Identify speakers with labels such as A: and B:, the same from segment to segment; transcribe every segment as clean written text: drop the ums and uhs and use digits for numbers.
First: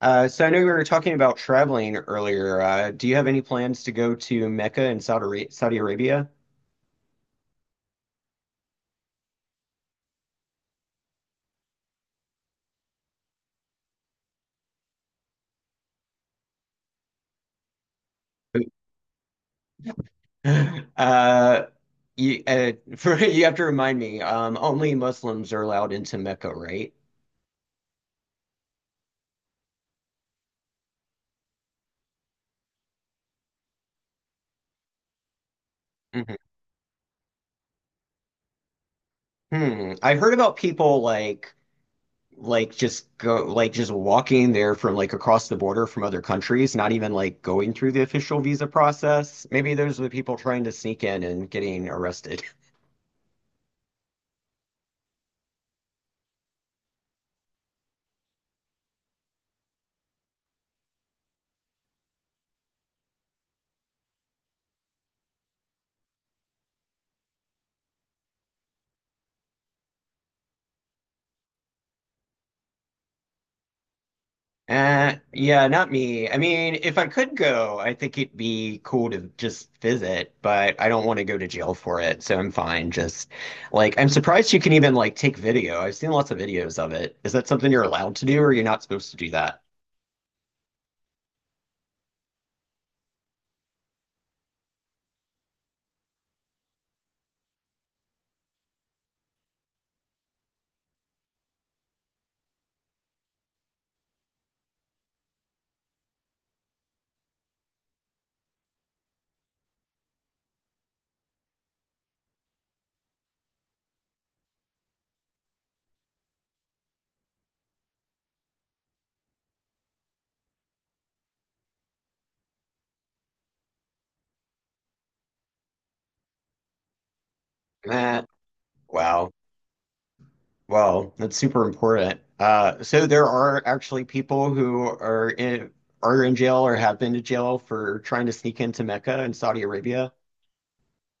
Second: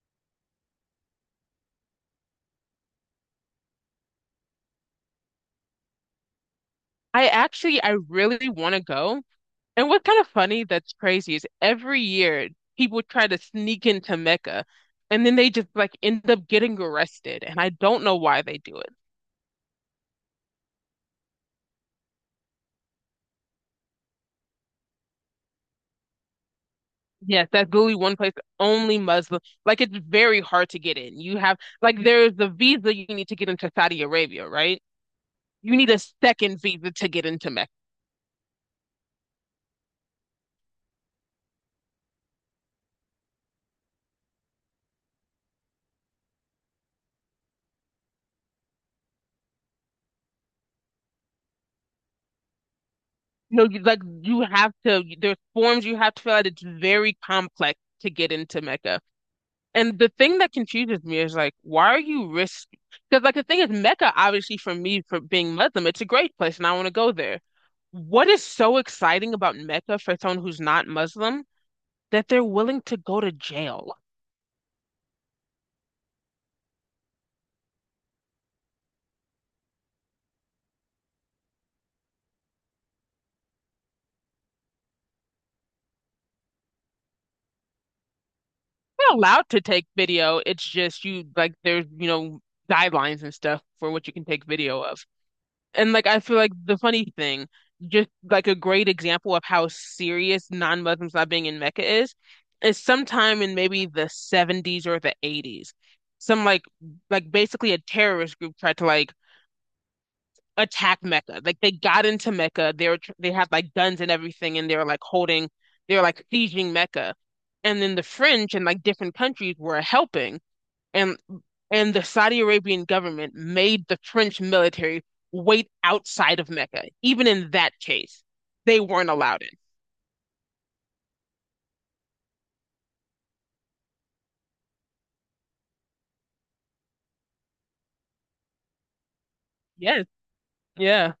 A: So I know we were talking about traveling earlier. Do you have any plans to go to Mecca in Saudi Arabia?
B: I really want to go. And what's kind of funny that's crazy is every year people try to sneak into Mecca and then they just like end up getting arrested. And I don't know why they do it.
A: Uh, you have to remind me, only Muslims are allowed into Mecca, right?
B: Yes, that's literally one place only Muslim. Like it's very hard to get in. You have like there's the visa you need to get into Saudi Arabia, right? You need a
A: Mhm.
B: second visa to get into Mecca.
A: Hmm. I've heard about people like just go like just walking there from like across the border from other countries, not even like going through the official visa process. Maybe those are the people trying to sneak in and getting arrested.
B: Like you have to, there's forms you have to fill out. It's very complex to get into Mecca. And the thing that confuses me is like, why are you risk? Because like the thing is, Mecca obviously for me for being Muslim, it's a great place, and I want to go there. What is so exciting about Mecca for someone who's not Muslim that they're willing to go to jail?
A: Yeah, not me. I mean, if I could go, I think it'd be cool to just visit, but I don't want to go to jail for it, so I'm fine. Just like I'm surprised you can even like take video. I've seen lots of videos of it. Is that something you're allowed to do, or you're not supposed to
B: We're
A: do
B: allowed to
A: that?
B: take video. It's just you like there's guidelines and stuff for what you can take video of. And like I feel like the funny thing, just like a great example of how serious non-Muslims not being in Mecca is sometime in maybe the 70s or the 80s, some like basically a terrorist group tried to like attack Mecca. Like they got into Mecca, they had like guns and everything, and they were like holding, they were like sieging Mecca, and then the French and like different countries were helping and and the Saudi Arabian government made the French military wait outside of Mecca. Even in that
A: Eh,
B: case, they weren't
A: wow.
B: allowed in.
A: Well, that's super important. So there are actually people who are in jail or have been to jail for trying to sneak into Mecca in Saudi
B: Yes,
A: Arabia.
B: yeah.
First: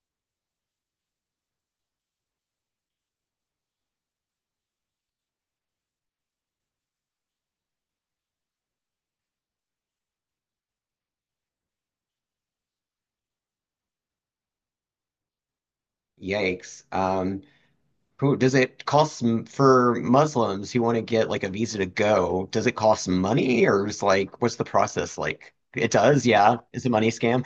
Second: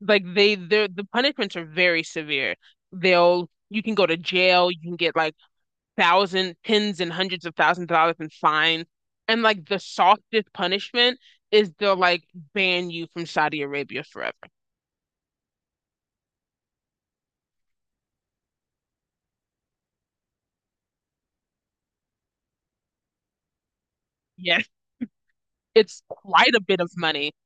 B: Like they the punishments are very severe. They'll you can go to jail, you can get like thousand tens and hundreds of thousands of dollars in fines. And like the softest punishment is they'll like ban you from Saudi Arabia forever.
A: Yikes. Who does it for Muslims who want to get like a visa to go? Does it cost money or is like what's the
B: Yes,
A: process like? It
B: it's
A: does,
B: quite
A: yeah.
B: a bit
A: It's a
B: of
A: money
B: money.
A: scam.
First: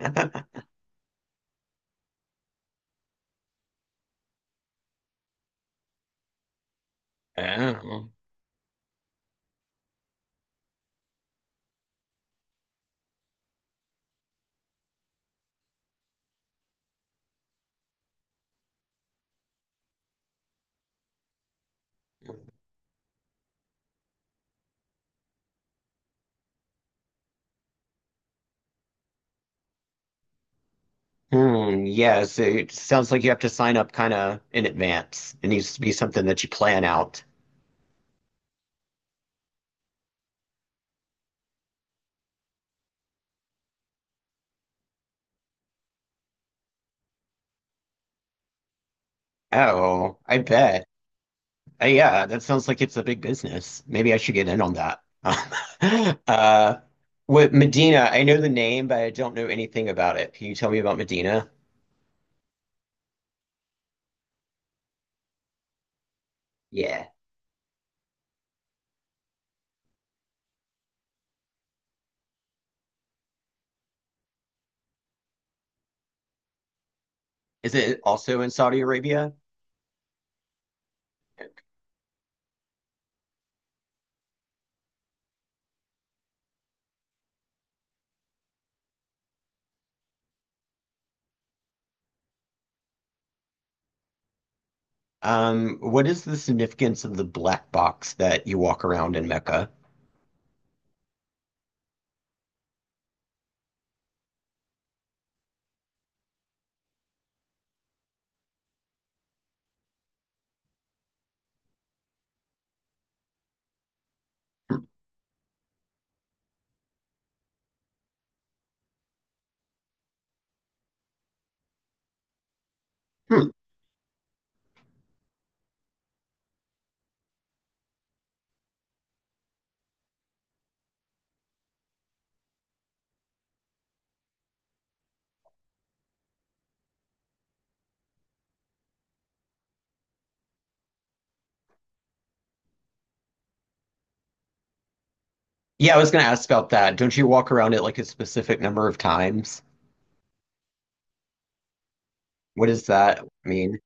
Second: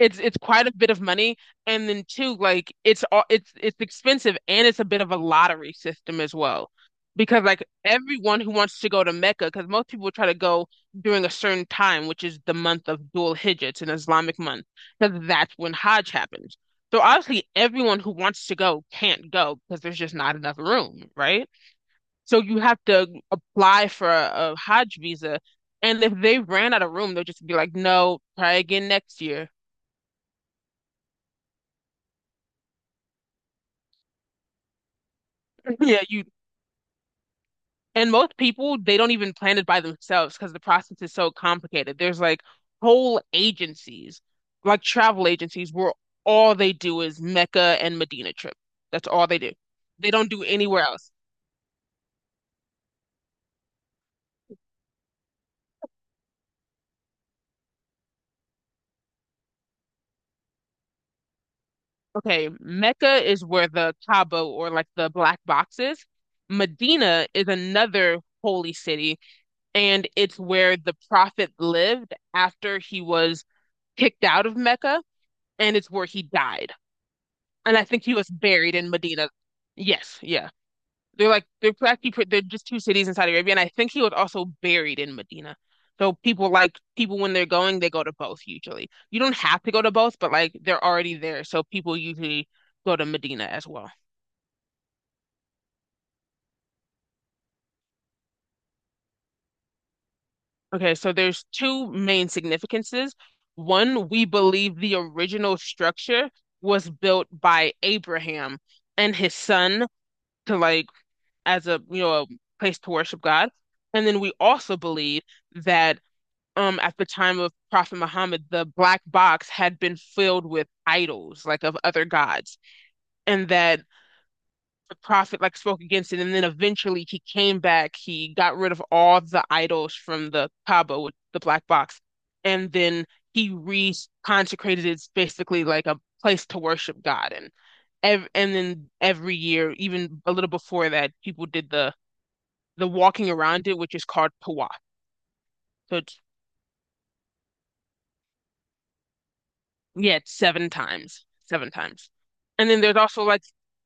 B: It's quite a bit of money, and then too like it's expensive and it's a bit of a lottery system as well because like
A: Oh.
B: everyone who wants to go to Mecca, because most people try to go during a certain time, which is the month of Dhul Hijjah. It's an Islamic month because that's when Hajj happens. So obviously everyone who wants to go can't go because there's just not enough room, right? So you have to apply for a Hajj visa, and if they ran out of room, they'll just be like, "No, try again next year."
A: Hmm, yeah, so it sounds like you have to sign up kind of in advance. It needs to be
B: yeah,
A: something
B: you.
A: that you plan out.
B: And most people, they don't even plan it by themselves because the process is so complicated. There's like whole agencies, like travel agencies, where all they do is Mecca and Medina trip. That's all they do. They
A: Oh,
B: don't
A: I
B: do anywhere
A: bet.
B: else.
A: Yeah, that sounds like it's a big business. Maybe I should get in on that. Uh, with Medina, I know the name, but I don't know anything about it. Can you tell me about Medina?
B: Okay, Mecca is where the Kaaba or like the black box is.
A: Yeah.
B: Medina is another holy city, and it's where the Prophet lived after he was kicked out of Mecca, and it's where he died.
A: Is
B: And I
A: it
B: think he was
A: also in
B: buried
A: Saudi
B: in Medina.
A: Arabia?
B: Yes, yeah. They're like they're just two cities in Saudi Arabia, and I think he was also buried in Medina. So people like people when they're going, they go to both usually. You don't have to go to both, but like they're already there, so people usually go to Medina as well.
A: What is the significance of the black box that you walk around in Mecca?
B: Okay, so there's two main significances. One, we believe the original structure was built by Abraham and his son to like as a a place to worship God. And then we also believe that at the time of Prophet Muhammad, the black box had been filled with idols, like of other gods, and
A: Hmm.
B: that the prophet like spoke against it. And then eventually he came back, he got rid of all the idols from the Kaaba with the black box, and then he re-consecrated it basically like a place to worship God. And ev and then every year, even a little before that, people did the walking around it, which is called Pawa.
A: Yeah,
B: So
A: I was
B: it's
A: gonna ask about that. Don't you walk around it like a specific number of times?
B: yeah, it's seven times, seven times.
A: What
B: And then
A: does
B: there's also
A: that
B: like
A: mean?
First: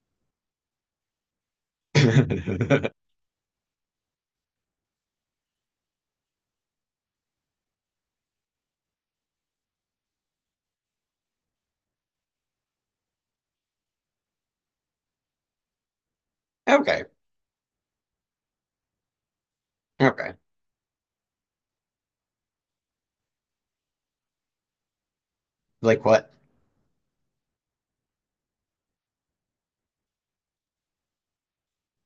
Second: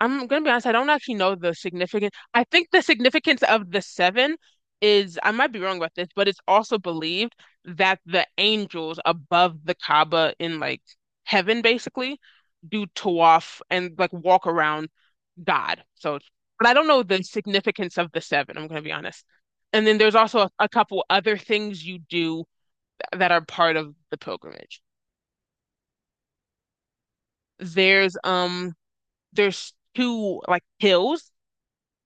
B: I'm gonna be honest, I don't actually know the significance. I think the significance of the seven is I might be wrong about this, but it's also believed that the angels above the Kaaba in like heaven basically do tawaf and like walk around God. So, but I don't know
A: Okay,
B: the significance of the seven, I'm gonna be honest. And then there's
A: okay.
B: also a couple other things you do that are part of the pilgrimage.
A: Like what?
B: There's um there's two like hills.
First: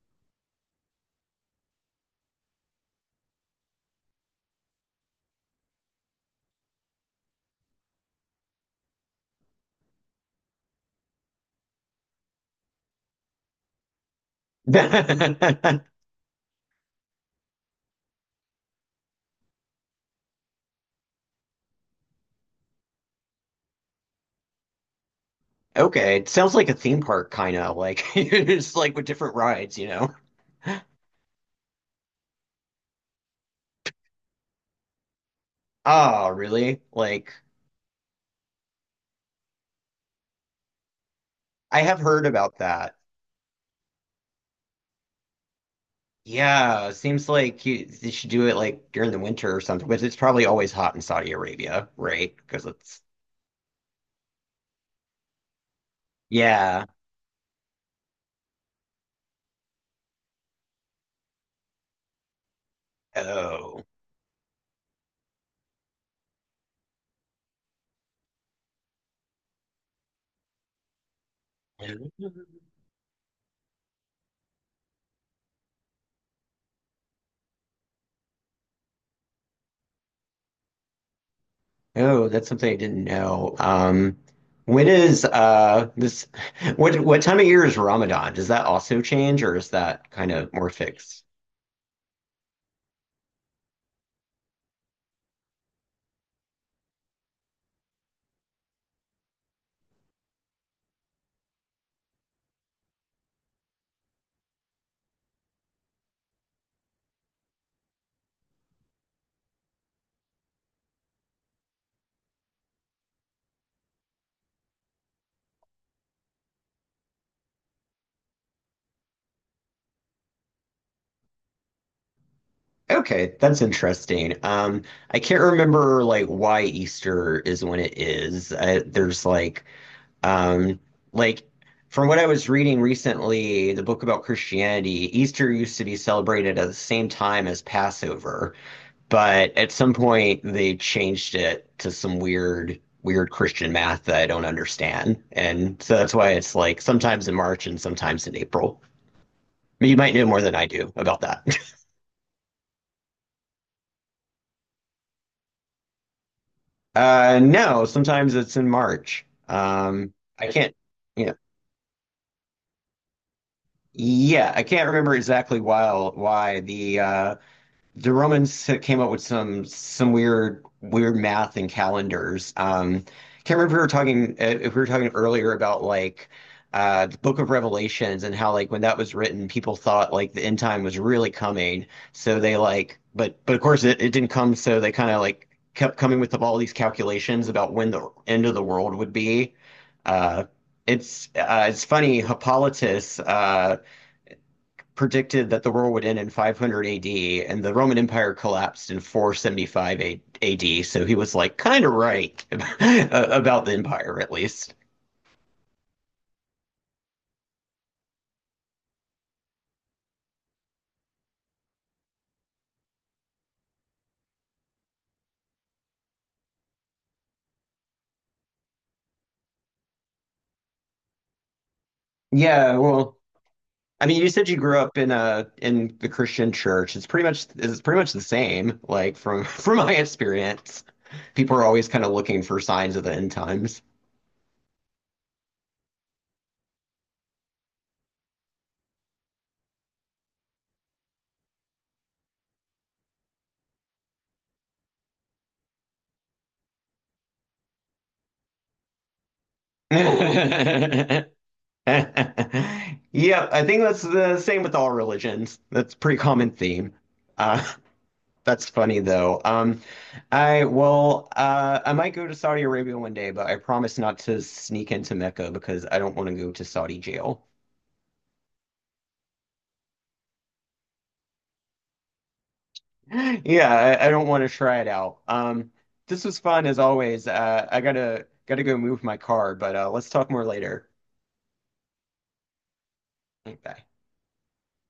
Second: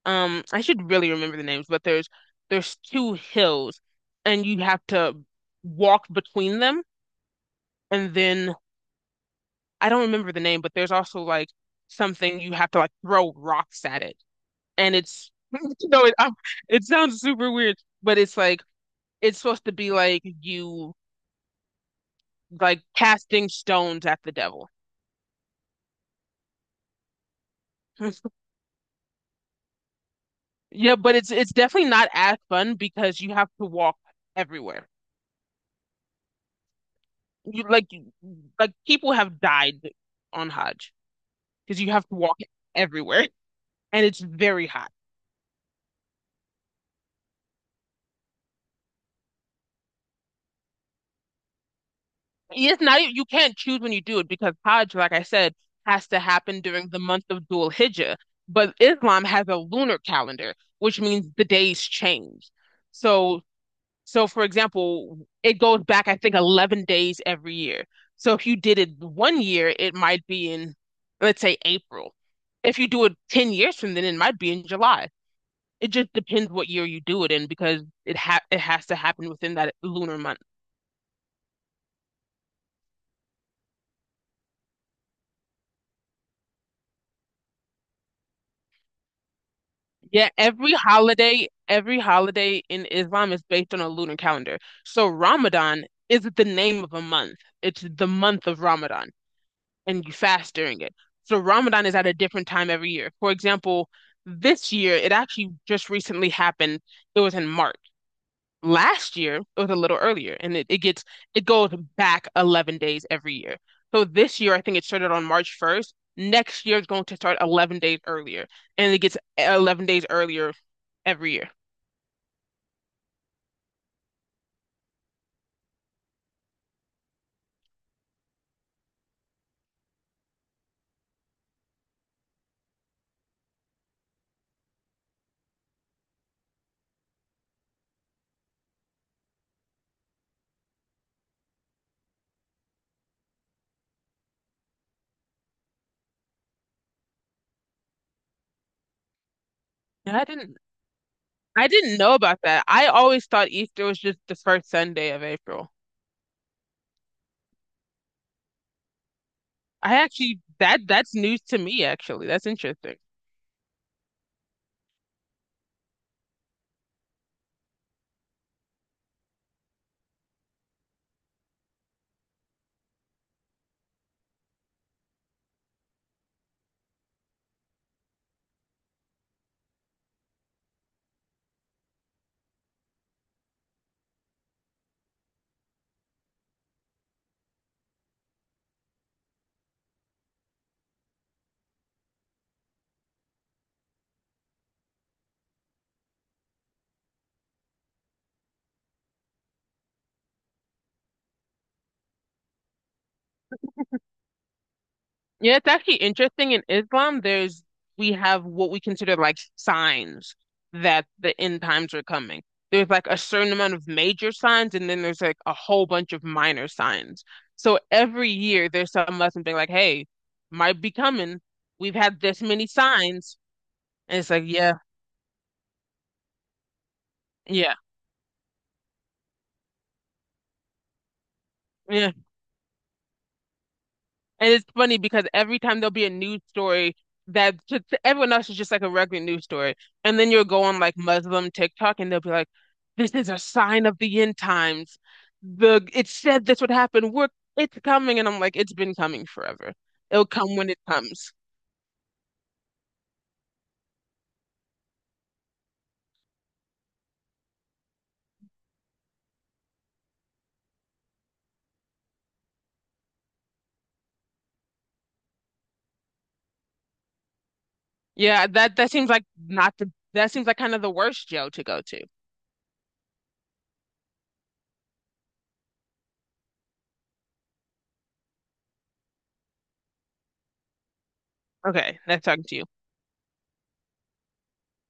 B: I should really remember the names, but there's two hills and you have to walk between them, and then I don't remember the name, but there's also like something you have to like throw rocks at it. And it's it sounds super weird, but it's like it's supposed to be like you like casting stones at the devil.
A: Okay, it sounds like a theme park kind of like it's like with different rides, you know.
B: Yeah, but it's definitely not as fun because you have to walk everywhere.
A: Oh, really? Like
B: You like you- like people have died on Hajj because
A: I
B: you
A: have
B: have to
A: heard
B: walk
A: about that.
B: everywhere and it's very hot.
A: Yeah, seems like you they should do it like during the winter or something, but it's probably always hot in Saudi Arabia, right? Because
B: It's not
A: it's
B: even, you can't choose when you do it because Hajj, like I said, has to happen
A: yeah.
B: during the month of Dhul Hijjah, but Islam has a lunar calendar, which means the days change. So
A: Oh.
B: So, for example, it goes back, I think, 11 days every year. So, if you did it one year, it might be in, let's say, April. If you do it 10 years from then, it might be in July. It just depends what year you do it in because it has to happen within that lunar month.
A: Oh, that's something I didn't know. When is this what time of year is Ramadan? Does that also change or is that
B: Yeah,
A: kind of more fixed?
B: every holiday in Islam is based on a lunar calendar. So Ramadan is the name of a month. It's the month of Ramadan, and you fast during it. So Ramadan is at a different time every year. For example, this year, it actually just recently happened. It was in March. Last year, it was a little earlier, and it gets it goes back 11 days every year. So this year, I think it started on March 1st. Next year, is going to start 11 days earlier, and it gets 11 days earlier every year.
A: Okay, that's interesting. I can't remember like why Easter is when it is. There's um, like from what I was reading recently, the book about Christianity, Easter used to be celebrated at the same time as Passover, but at some point they changed it to some weird Christian math that I don't understand, and so that's why it's like sometimes in March and sometimes in April. You might
B: And
A: know more than I do about that.
B: I didn't know about that. I always thought Easter was just the first Sunday of April.
A: No, sometimes it's in March.
B: I actually
A: I can't,
B: that that's
A: you know,
B: news to me actually. That's interesting.
A: yeah, I can't remember exactly why the Romans came up with some weird math and calendars. Can't remember if we were talking earlier about like the Book of Revelations and how like when that was written, people thought like the end time was really coming. So they like, but of course it didn't come. So they kind of like kept coming with all these calculations about when the end of the world would be. Uh, it's funny, Hippolytus, predicted that the world would end in 500 AD, and the Roman Empire collapsed in 475 AD. So he was like kind of right about the empire, at least.
B: Yeah, it's actually interesting. In Islam, there's we have what we consider like signs that the end times are coming. There's like a certain amount of major signs, and then there's like a whole bunch of minor signs. So every year there's some lesson being like, hey, might be coming. We've had this many
A: Yeah, well,
B: signs.
A: I
B: And
A: mean, you
B: it's like,
A: said you
B: yeah,
A: grew up in the Christian church.
B: yeah,
A: It's pretty much the same. Like from from my experience, people are always kind of
B: yeah.
A: looking for signs of the end times.
B: And it's funny because every time there'll be a news story that to everyone else is just like a regular news story. And then you'll go on like Muslim TikTok and they'll be like, this is a sign of the end times. The it said this would happen. We're it's coming. And I'm like, it's been coming forever. It'll come when it comes.
A: Yeah, I think that's the same with all religions. That's a pretty common theme. Uh, That's funny though. I Well, I might go to Saudi Arabia one day, but I promise not to sneak into Mecca because I don't want to go to Saudi jail.
B: Yeah, that seems like not the that seems like kind of the worst jail to go to.
A: Yeah, I don't want to try it out. This was fun as always. I gotta gotta go move my car, but let's talk more later.
B: Okay, nice talking to you.
A: Bye.